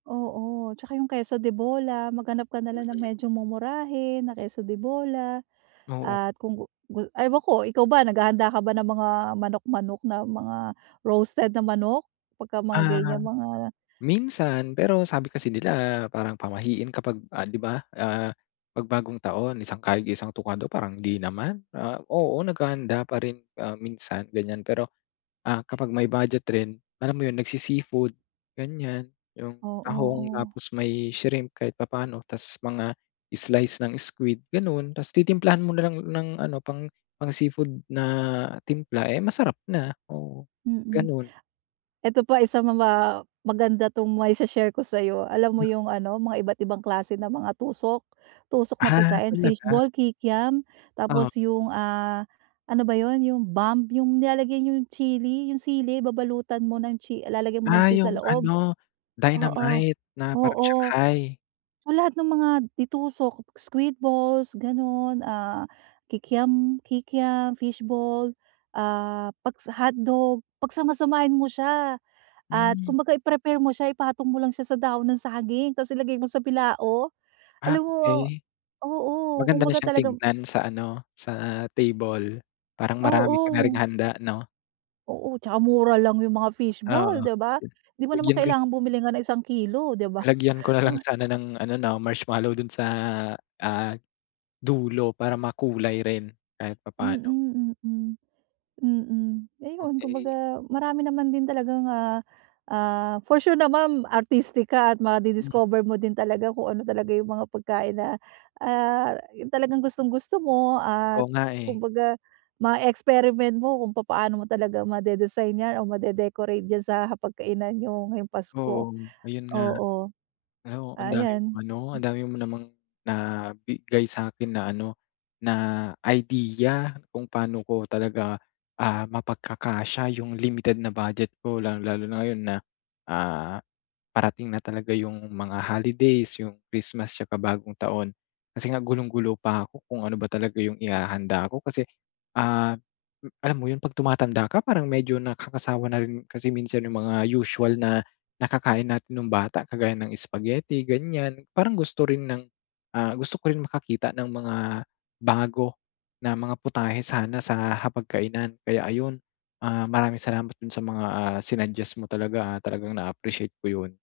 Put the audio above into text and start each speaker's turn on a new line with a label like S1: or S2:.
S1: Oo, tsaka yung queso de bola, maghanap ka na lang ng
S2: Mm.
S1: medyo mumurahin na queso de bola,
S2: Oo.
S1: at kung gu gu ewan ko, ikaw ba, naghahanda ka ba ng mga manok, manok, na mga roasted na manok pagka mga
S2: Ah,
S1: ganyang mga
S2: minsan pero sabi kasi nila parang pamahiin kapag, ah, 'di ba, ah, 'pag bagong taon, isang kayod, isang tuka daw, parang hindi naman. Ah, oo naghahanda pa rin, ah, minsan, ganyan pero, ah, kapag may budget rin, alam mo yun nagsi-seafood, ganyan, yung
S1: Oo,
S2: tahong,
S1: oo.
S2: tapos may shrimp kahit papaano, ta's mga slice ng squid, gano'n. Ta's titimplahan mo na lang ng ano pang pang-seafood na timpla, eh, masarap na, oo,
S1: Mm.
S2: ganun.
S1: Eto pa isa ma pa maganda tong mai-she-share ko sa 'yo. Alam mo
S2: Mm.
S1: yung ano mga iba't ibang klase ng mga tusok, tusok na
S2: Ah,
S1: pagkain,
S2: talaga?
S1: fishball, kikiam,
S2: Oh.
S1: tapos yung, ah, ano ba yun, yung bomb, yung nilalagay yung chili, yung sili, babalutan mo ng chi lalagyan mo ng
S2: Ah,
S1: cheese sa
S2: yung
S1: loob.
S2: ano,
S1: Oo,
S2: dynamite na parang
S1: oo.
S2: shanghai.
S1: So, lahat ng mga de-tusok, squid balls, gano'n, ah, kikiam kikiam, fishball, ah, pagsa hotdog. Pagsama-samahin mo siya at
S2: Hmm.
S1: kumbaga i-prepare mo siya, ipatong mo lang siya sa dahon ng saging tas ilagay mo sa bilao.
S2: Ah,
S1: Alam mo
S2: okey.
S1: oo,
S2: Maganda na
S1: kumbaga
S2: siyang
S1: talaga
S2: tignan sa ano, sa table, parang marami ka na ring
S1: Oo.
S2: handa 'no.
S1: Oo, 'tsaka mura lang yung mga
S2: Oo,
S1: fishball, 'di ba? Hindi mo naman
S2: lagyan ko
S1: kailangang bumili nga ng isang kilo, 'di ba.
S2: Lagyan ko na lang sana ng ano, 'no marshmallow dun sa, ah, dulo para makulay rin kahit papaano.
S1: Mm, mm, mm, ayun
S2: Okey.
S1: kumbaga marami naman din talagang, ah, ah for sure naman artistic ka at
S2: Mm.
S1: ma-di-discover mo din talaga kung ano talaga yung mga pagkain na, ah, yung talagang gustong gusto mo at
S2: Oo nga, eh.
S1: kumbaga ma-experiment mo kung papaano mo talaga ma-de-design yan o ma-de-decorate diyan sa hapagkainan yung ngayong Pasko,
S2: Oo, ayun nga,
S1: oo.
S2: ano. Ang dami mong
S1: Ayan,
S2: ano ang
S1: hmm.
S2: dami mo namang nabigay sa'kin na ano, na idea kung pa'no ko talaga, ah, mapagkakasya yung limited na budget ko. Lalong-lalo na ngayon na, ah, parating na talaga yung mga holidays, yung Christmas tsaka bagong taon. Kasi nga gulong-gulo pa ako kung ano ba talaga yung ihahanda ko kasi, ah, alam mo yun, 'pag tumatanda ka, parang medyo nakakasawa na rin kasi minsan yung mga usual na nakakain natin nung bata kagaya ng spaghetti, ganyan. Parang gusto rin ng ah, gusto ko rin makakita ng mga bago na mga putahe sana sa hapag kainan kaya, ayun. Ah, maraming salamat dun sa mga, ah, sinugguest mo talaga, ah, talagang na-appreciate ko yun.